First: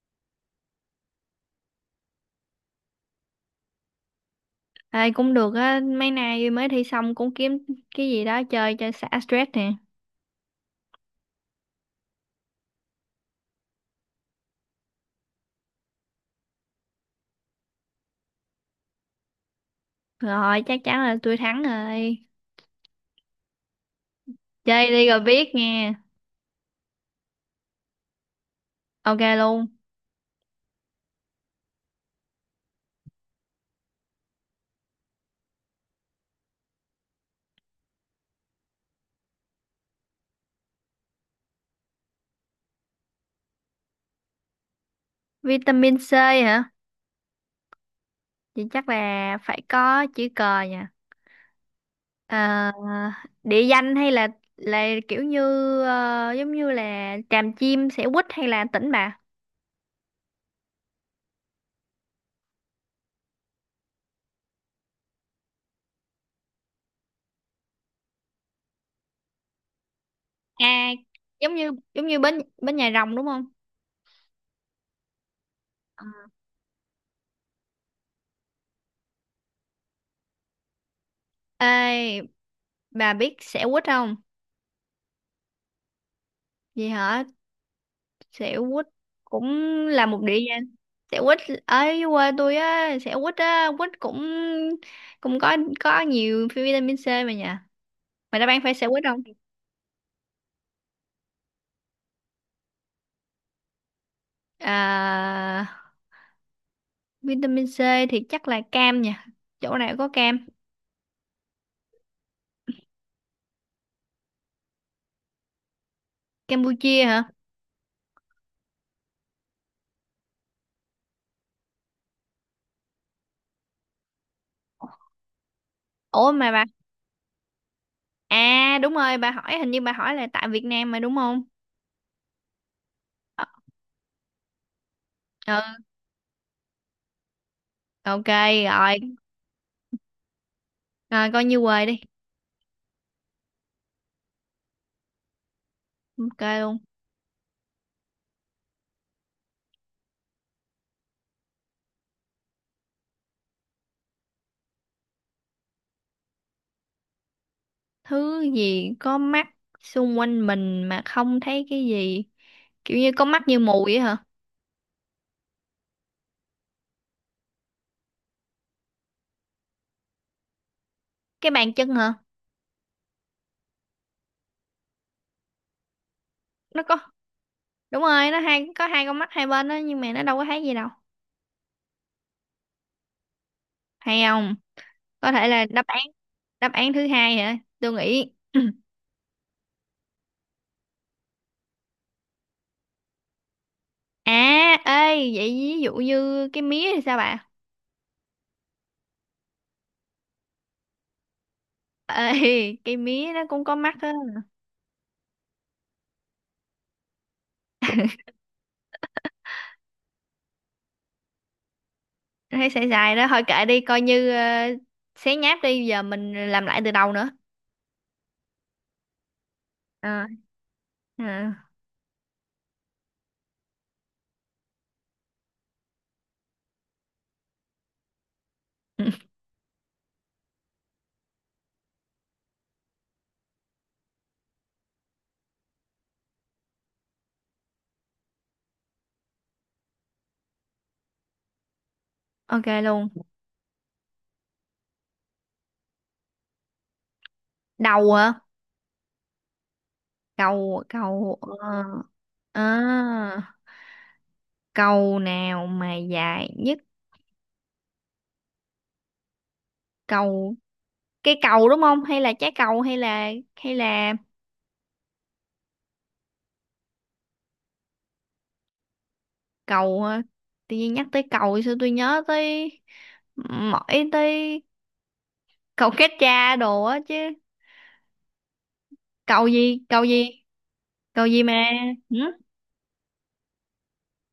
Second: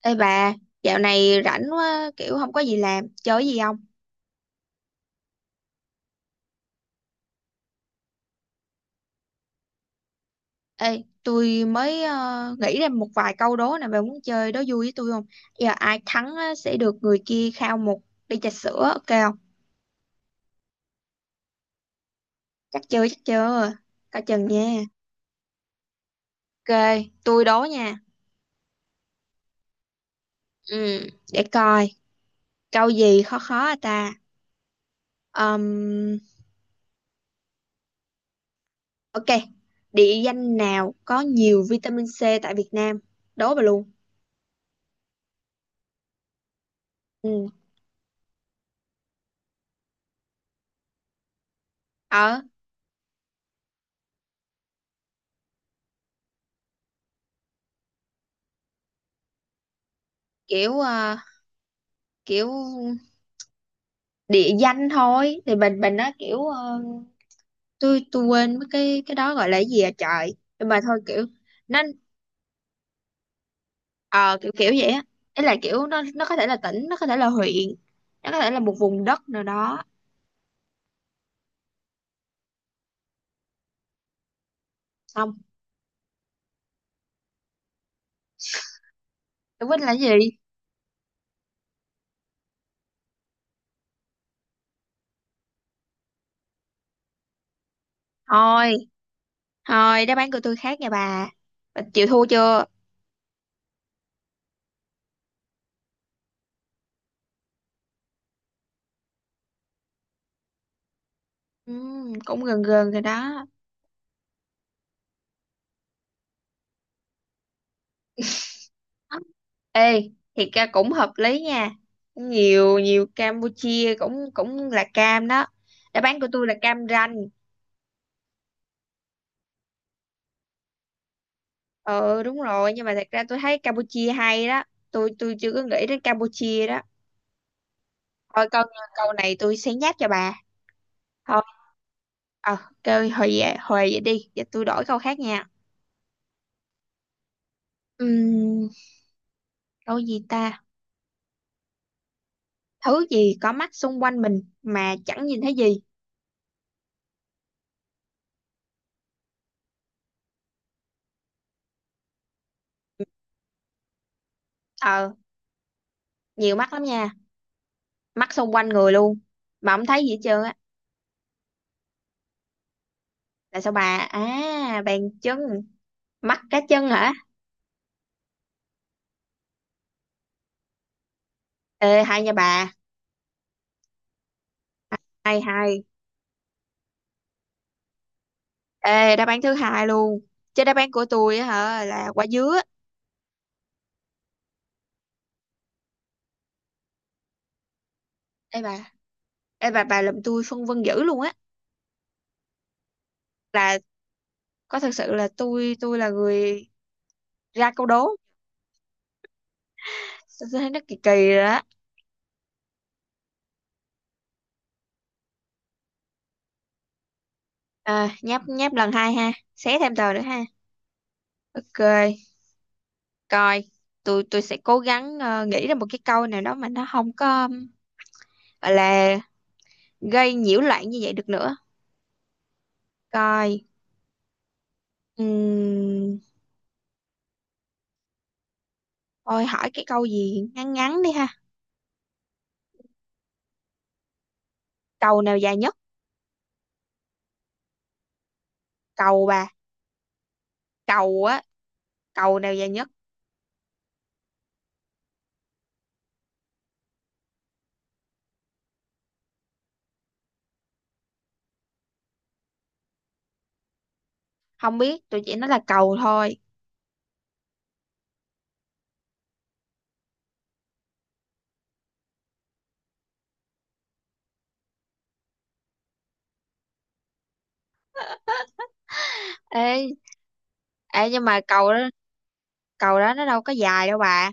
Ê bà, dạo này rảnh quá, kiểu không có gì làm, chơi gì không? Ai cũng được á, mấy nay mới thi xong cũng kiếm cái gì đó chơi cho xả stress nè. Ê, tôi mới nghĩ ra một vài câu đố nè, bà muốn chơi đố vui với tôi không? Giờ ai thắng á, sẽ được người kia khao một ly trà sữa, ok không? Rồi, chắc chắn là tôi thắng rồi. Chắc chưa, coi chừng nha. Chơi đi rồi biết nghe. Ok, tôi đố nha. Ok luôn. Ừ, để coi, câu gì khó khó à ta? Ừm, ok, địa danh nào có nhiều vitamin C tại Việt Nam? Đố bà luôn. Vitamin C hả? Ừ, Thì chắc là phải có chữ cờ nha. ở Ờ, địa danh hay là kiểu như, giống như là Tràm Chim, Xẻo Quýt hay là Tỉnh Bà? kiểu kiểu địa danh thôi thì mình nó kiểu tôi quên mất cái đó gọi là cái gì à trời nhưng mà À, thôi kiểu giống như nó giống như bến bến Nhà Rồng đúng không? ờ, kiểu kiểu vậy á, ý là kiểu nó Ờ. nó có thể là tỉnh, nó có thể là huyện, nó có thể là một vùng đất nào đó Ê, bà biết Xẻo Quýt không? xong Vậy hả? Xẻo quýt cũng tôi quên là cái là gì. một địa danh. Xẻo quýt ở quê tôi á. Xẻo quýt á, quýt cũng cũng có nhiều vitamin C mà nhỉ? Mày đã bán thôi phải xẻo quýt không? thôi đáp án của tôi khác nha bà. Bà chịu thua chưa? À, vitamin C thì chắc là cam nha, chỗ này có cam. Cũng gần gần rồi đó. Campuchia hả? Ê thì ca cũng hợp lý nha, nhiều nhiều Campuchia cũng cũng là cam đó. Đáp án của Ủa tôi mà là bà, Cam Ranh. à đúng rồi, bà hỏi là tại Việt Nam mà đúng không? Ừ, đúng rồi, nhưng mà thật ra tôi Ờ, thấy Campuchia hay đó. Tôi chưa có ừ, nghĩ đến Campuchia đó. ok. Thôi câu câu Rồi, này tôi sẽ nháp cho bà. rồi, Thôi, coi như quê đi. ờ kêu hồi về hồi vậy đi, giờ tôi đổi câu khác nha. Ok luôn. Ừm, Câu gì ta? Thứ gì có mắt xung quanh mình mà chẳng nhìn thấy gì? Thứ gì có mắt xung quanh mình mà không thấy cái gì? Kiểu như có mắt như mù vậy hả? ờ Nhiều mắt lắm nha, mắt xung quanh người luôn mà không thấy gì hết trơn á. Cái bàn chân hả? Là sao bà? À, bàn chân? Mắt cá Nó chân có hả? Đúng rồi, nó hai có hai con mắt hai bên đó nhưng mà nó đâu có thấy gì đâu. Ê hay nha bà, Hay không? Có hay thể là hay. đáp án. Đáp án thứ hai hả? Tôi nghĩ Ê, đáp án thứ hai luôn. Chứ đáp án của tôi á hả là quả dứa. à, ê, vậy ví dụ như cái mía thì sao bà? Ê bà, ê bà làm tôi phân vân dữ luôn á. Ê, cái mía nó cũng có Là mắt á. có thật sự là tôi là người ra câu đố. Tôi thấy nó kỳ kỳ rồi đó. Thấy xài xài đó thôi, kệ đi, coi như xé nháp đi, giờ mình làm lại từ đầu nữa. À, nháp nháp lần hai ha. Xé thêm tờ nữa Ờ, ha. ờ. Ok, coi. Tôi sẽ cố gắng nghĩ ra một cái câu nào đó mà nó không có gọi là gây nhiễu loạn như vậy được nữa. Coi. Ừm, Thôi hỏi cái câu gì ngắn ngắn đi ha. Ok luôn. Cầu nào dài nhất? Cầu hả? Cầu bà. Cầu Cầu cầu á, cầu nào à, dài nhất. cầu nào mà dài nhất? Cầu, cái cầu đúng không? Hay là trái cầu, hay là Không biết, tôi chỉ nói là cầu thôi. cầu, tự nhiên nhắc tới cầu thì sao tôi nhớ tới mỗi tới cầu kết cha đồ á chứ. Cầu gì? ê Cầu gì? ê nhưng Cầu mà gì mà? cầu đó Ừ? cầu đó nó đâu có dài đâu bà.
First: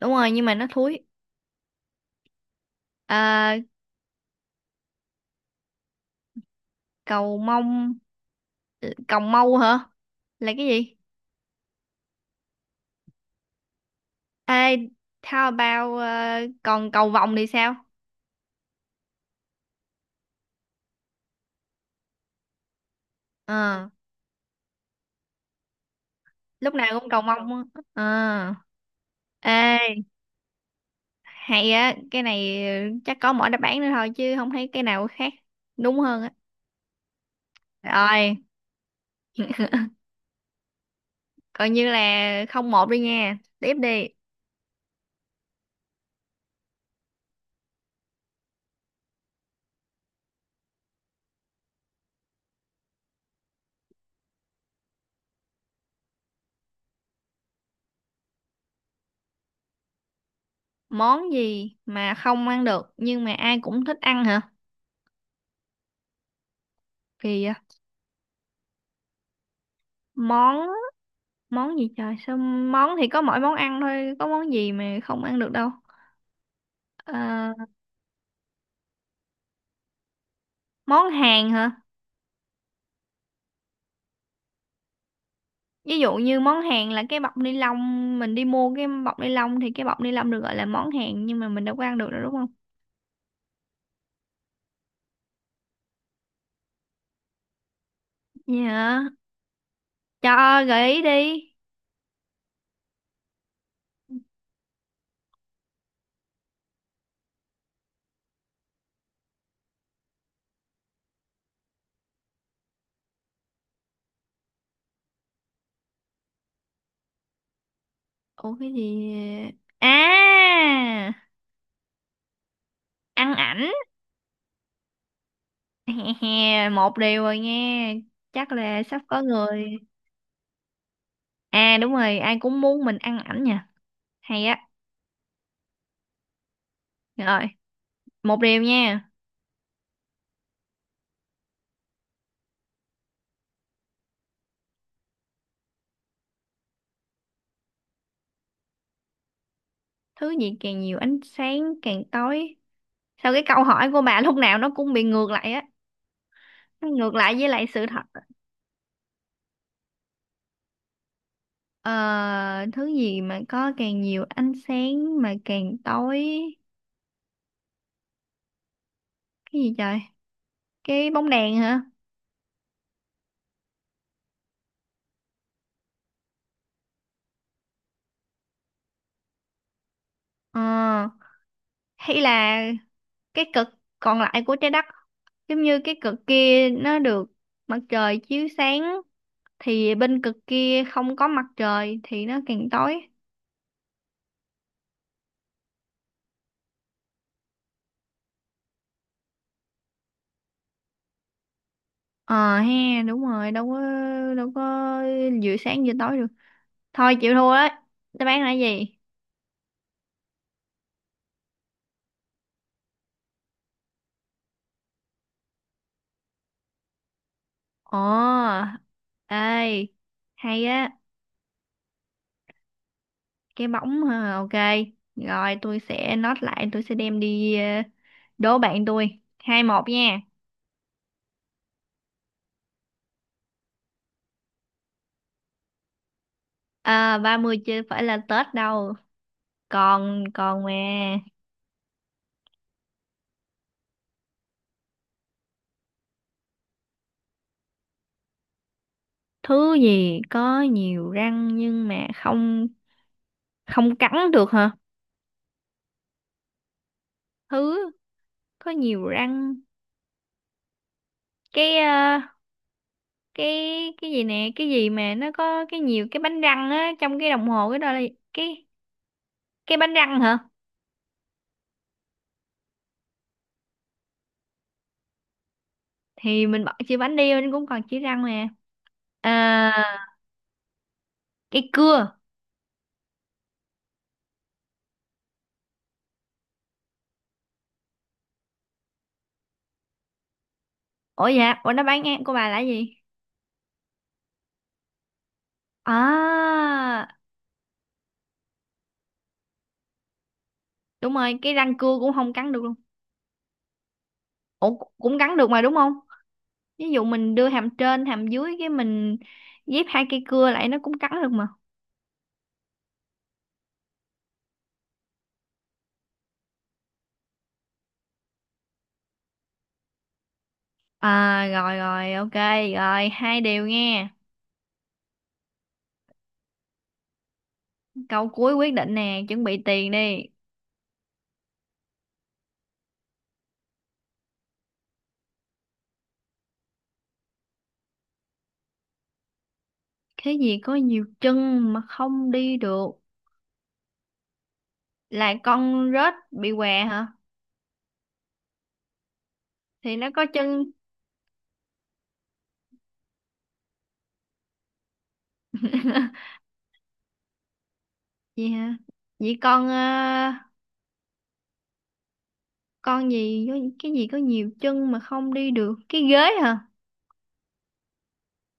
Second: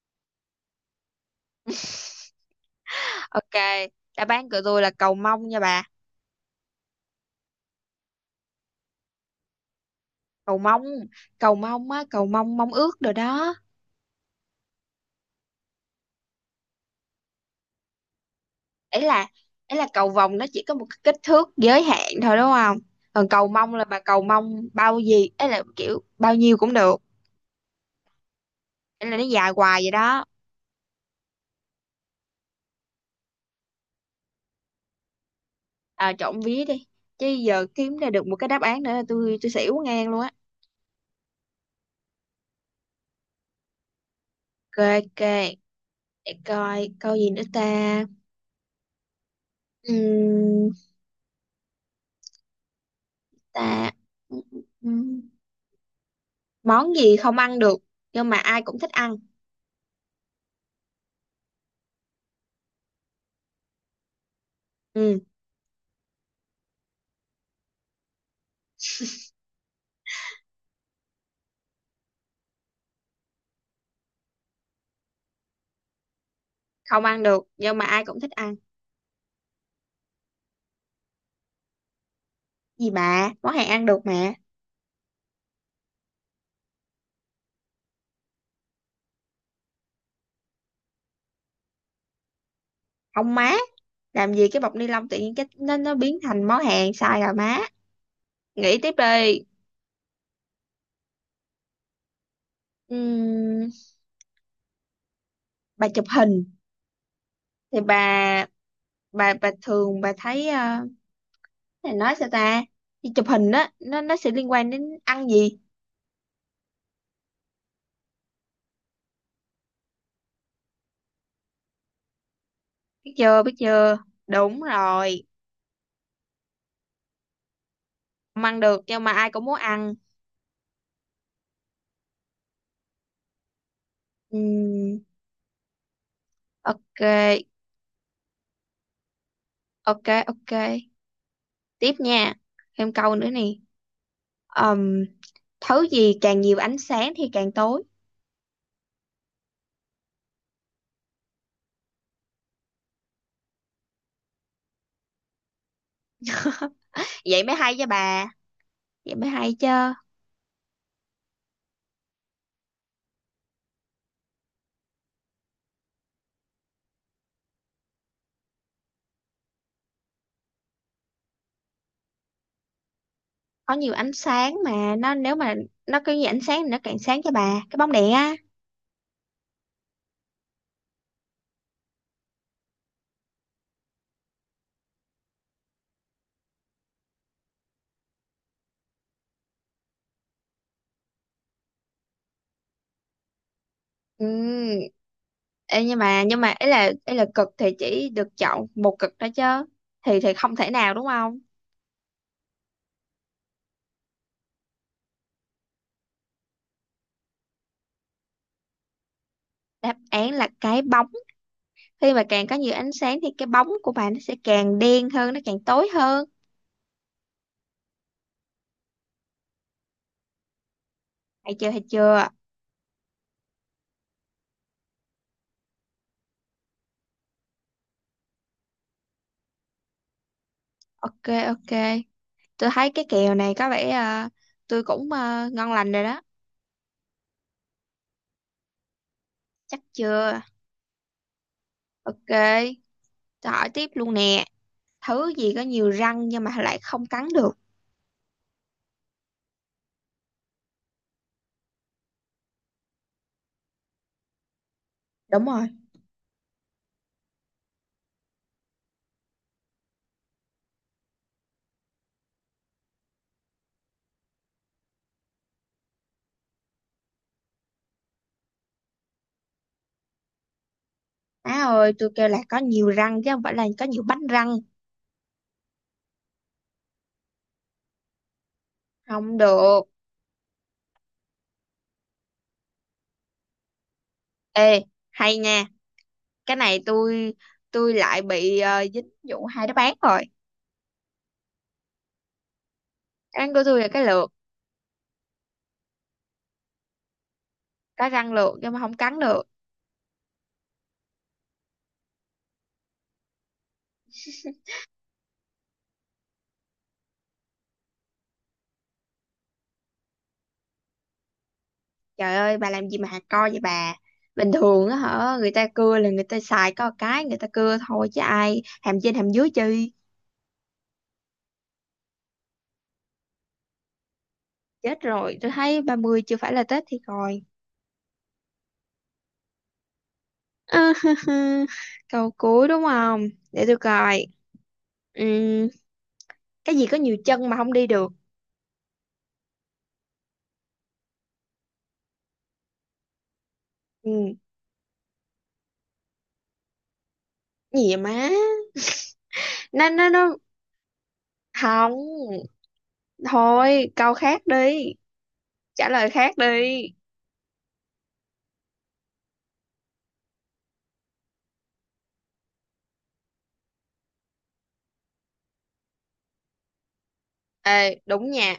Đúng rồi nhưng mà nó thúi. Ok, À, đáp án của tôi là cầu mông nha bà. cầu mông, cầu mâu hả? Là Cầu cái mông, gì? cầu mông á, cầu mông mông ước rồi đó. Ê, how about còn cầu vồng thì sao? Ấy là ấy là cầu vồng, nó chỉ có một cái kích thước giới hạn thôi đúng không. Còn cầu mông là Ờ, bà cầu mông bao gì ấy, là kiểu bao nhiêu cũng lúc nào được. cũng cầu mong á. À, Ấy là nó dài hoài vậy ê đó. hay á, cái này chắc có mỗi đáp án nữa thôi chứ không thấy cái nào khác đúng À, hơn á. trộn vía đi chứ, giờ kiếm ra được một Rồi, cái đáp án nữa là tôi xỉu ngang luôn á. coi như là không một đi nha, tiếp đi. Ok, ok. Để coi câu gì nữa ta. Ừm, Ta. Ừm, Món gì không ăn được nhưng mà ai cũng thích ăn? Món gì mà không ăn được nhưng mà ai cũng thích ăn hả? Ừm, Kỳ vậy. Món món gì trời, sao món thì có mỗi món ăn thôi, có món gì mà không ăn được đâu? Không ăn được Ờ, nhưng mà ai cũng thích ăn. món Hàn hả? Gì bà, món hàng ăn được mà. Ví dụ như món hàng là cái bọc ni lông, mình đi mua cái bọc ni lông thì cái bọc ni lông được gọi là món hàng nhưng mà mình đâu có ăn được đâu đúng không? Không má, làm gì cái bọc ni lông tự nhiên cái nó biến thành món hàng, sai rồi má. Nghĩ tiếp Dạ. đi. Cho gợi ý đi. Ừm, bà chụp hình thì bà thường bà thấy này nói sao ta, đi chụp hình đó nó sẽ liên quan đến ăn gì. Ủa cái gì? À, Biết ăn chưa biết ảnh. chưa? Đúng rồi. Một điều rồi nha, Không chắc ăn được là sắp nhưng mà có ai cũng muốn người. ăn. À, đúng rồi, ai cũng muốn mình ăn ảnh nha. Hay á. Ừm, Rồi, ok, một điều nha. ok, ok, tiếp nha, thêm câu nữa nè. Ừm, Thứ gì càng nhiều ánh sáng thì càng tối? Thứ gì càng nhiều ánh sáng càng tối? Sao cái câu hỏi của bà lúc nào nó cũng bị ngược lại á, nó ngược lại Vậy với mới lại hay chứ sự thật. bà, vậy mới hay chứ. Ờ, thứ gì mà có càng nhiều ánh sáng mà càng tối, cái gì trời? Cái bóng đèn hả? Có nhiều ánh sáng mà nó, nếu mà nó có nhiều ánh sáng thì nó càng sáng, cho bà cái bóng đèn á. Ờ, hay là cái cực còn lại của trái đất, giống như cái cực kia nó được mặt trời chiếu sáng thì bên cực kia không có mặt trời thì nó càng tối. Ừm, Ê, nhưng mà ấy là cực thì chỉ được chọn một cực đó chứ, thì không thể nào đúng không. Ờ ha, đúng rồi, đâu có, đâu có vừa sáng vừa tối được. Thôi chịu thua đấy, đáp án là cái gì? Đáp án là cái bóng. Khi mà càng có nhiều ánh sáng thì cái bóng của bạn nó sẽ càng đen hơn, nó càng tối hơn. Ồ, ê hay á, Thấy chưa thấy chưa? cái bóng ha, ok. Rồi, tôi sẽ note lại, tôi sẽ đem đi đố bạn tôi 2-1 nha. Ok, ok, tôi thấy cái kèo này có vẻ tôi cũng ngon lành rồi đó. À, 30 chưa phải là Tết đâu, Chắc còn chưa. còn mà. Ok, tôi hỏi tiếp luôn nè. Thứ gì có nhiều răng nhưng mà lại không cắn được? Thứ gì có nhiều răng nhưng mà không không cắn được hả? Đúng rồi. Thứ có nhiều răng, cái ờ, cái cái gì nè, cái gì mà nó có cái nhiều cái bánh răng á trong cái đồng hồ, cái đó là cái cái bánh răng hả? Má ơi, tôi kêu là có nhiều răng chứ không phải là có nhiều bánh răng. Thì mình bỏ chữ bánh đi mình cũng còn chữ răng mà. Không À, được. cái cưa. Ê hay nha, cái này tôi lại bị dính vụ hai đáp án rồi. Ủa, nó bán ngang của bà là gì? Đáp án của tôi là cái lược, À, có răng lược nhưng mà không cắn được. đúng rồi, cái răng cưa cũng không cắn được luôn. Ủa, cũng cắn được mà đúng không? Ví dụ mình đưa hàm trên, hàm dưới cái mình ghép hai cây cưa lại nó cũng cắn được mà. Trời ơi bà làm gì mà hạt co vậy bà. Bình thường á hả? Người ta cưa là người ta xài có một cái. Người ta cưa thôi chứ ai hàm trên hàm dưới chi. À, rồi, rồi, ok, rồi, hai điều nghe. Chết rồi, tôi thấy 30 chưa phải là Tết thì coi. Câu cuối quyết định nè, chuẩn bị tiền đi. À, câu cuối đúng không? Để tôi coi. Ừm, Cái gì có nhiều chân mà không đi được? Cái gì có nhiều chân mà không đi được? Ừm, Là con rết bị què hả? Gì vậy má? Thì nó có nó chân Không. Thôi câu khác đi, trả lời khác đi. gì hả? Vậy con, con gì có cái gì có nhiều chân mà không đi được, cái ghế hả? Ê đúng nha.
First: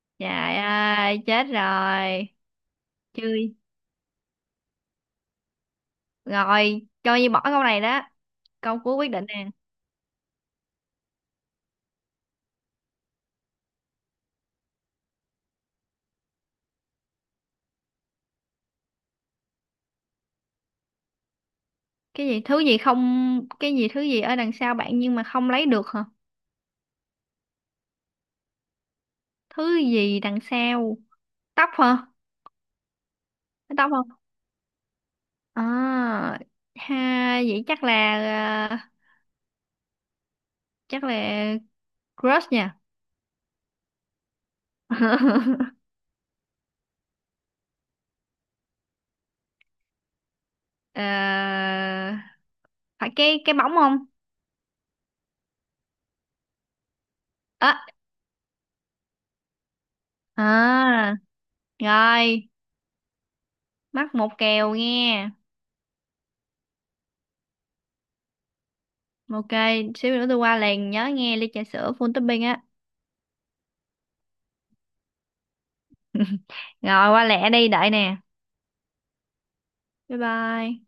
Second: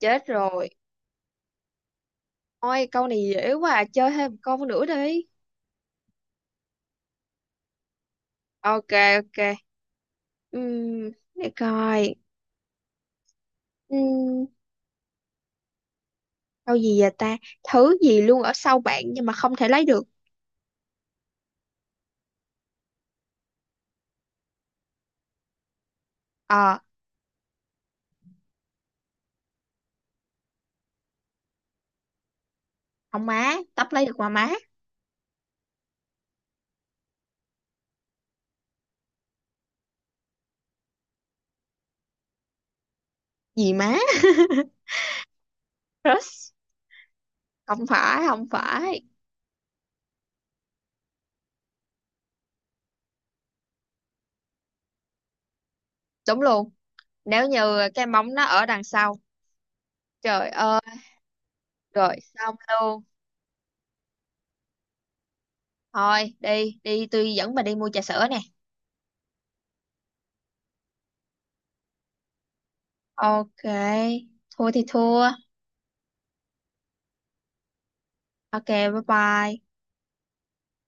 Chết Trời rồi. ơi chết rồi. Ôi câu này dễ Chơi quá à. Chơi thêm một câu nữa đi. rồi, cho như bỏ câu này đó, câu Ok, cuối quyết định ok. nè. Để coi. Ừm, Câu gì vậy ta? Thứ gì luôn ở sau bạn nhưng mà không thể lấy được? Cái gì thứ gì không Cái gì thứ gì ở đằng sau bạn nhưng mà không lấy được hả? Ờ, Thứ gì đằng sau? Tóc hả? không má, Cái tóc tóc lấy không được mà má. à ha, vậy chắc là, à, chắc là crush nha. Gì má? Crush? Không phải không phải. Ờ, phải cái bóng không? Đúng luôn. Nếu À, như cái móng nó ở đằng sau. Trời ơi. à. Rồi Rồi, xong luôn. mắc một kèo nghe. Thôi đi đi, tôi dẫn bà đi mua trà sữa nè. Ok, xíu nữa tôi qua liền, nhớ nghe ly trà sữa full topping á. Ok, thua thì thua. Rồi, qua lẹ đi, đợi nè. Ok bye bye. Bye bye.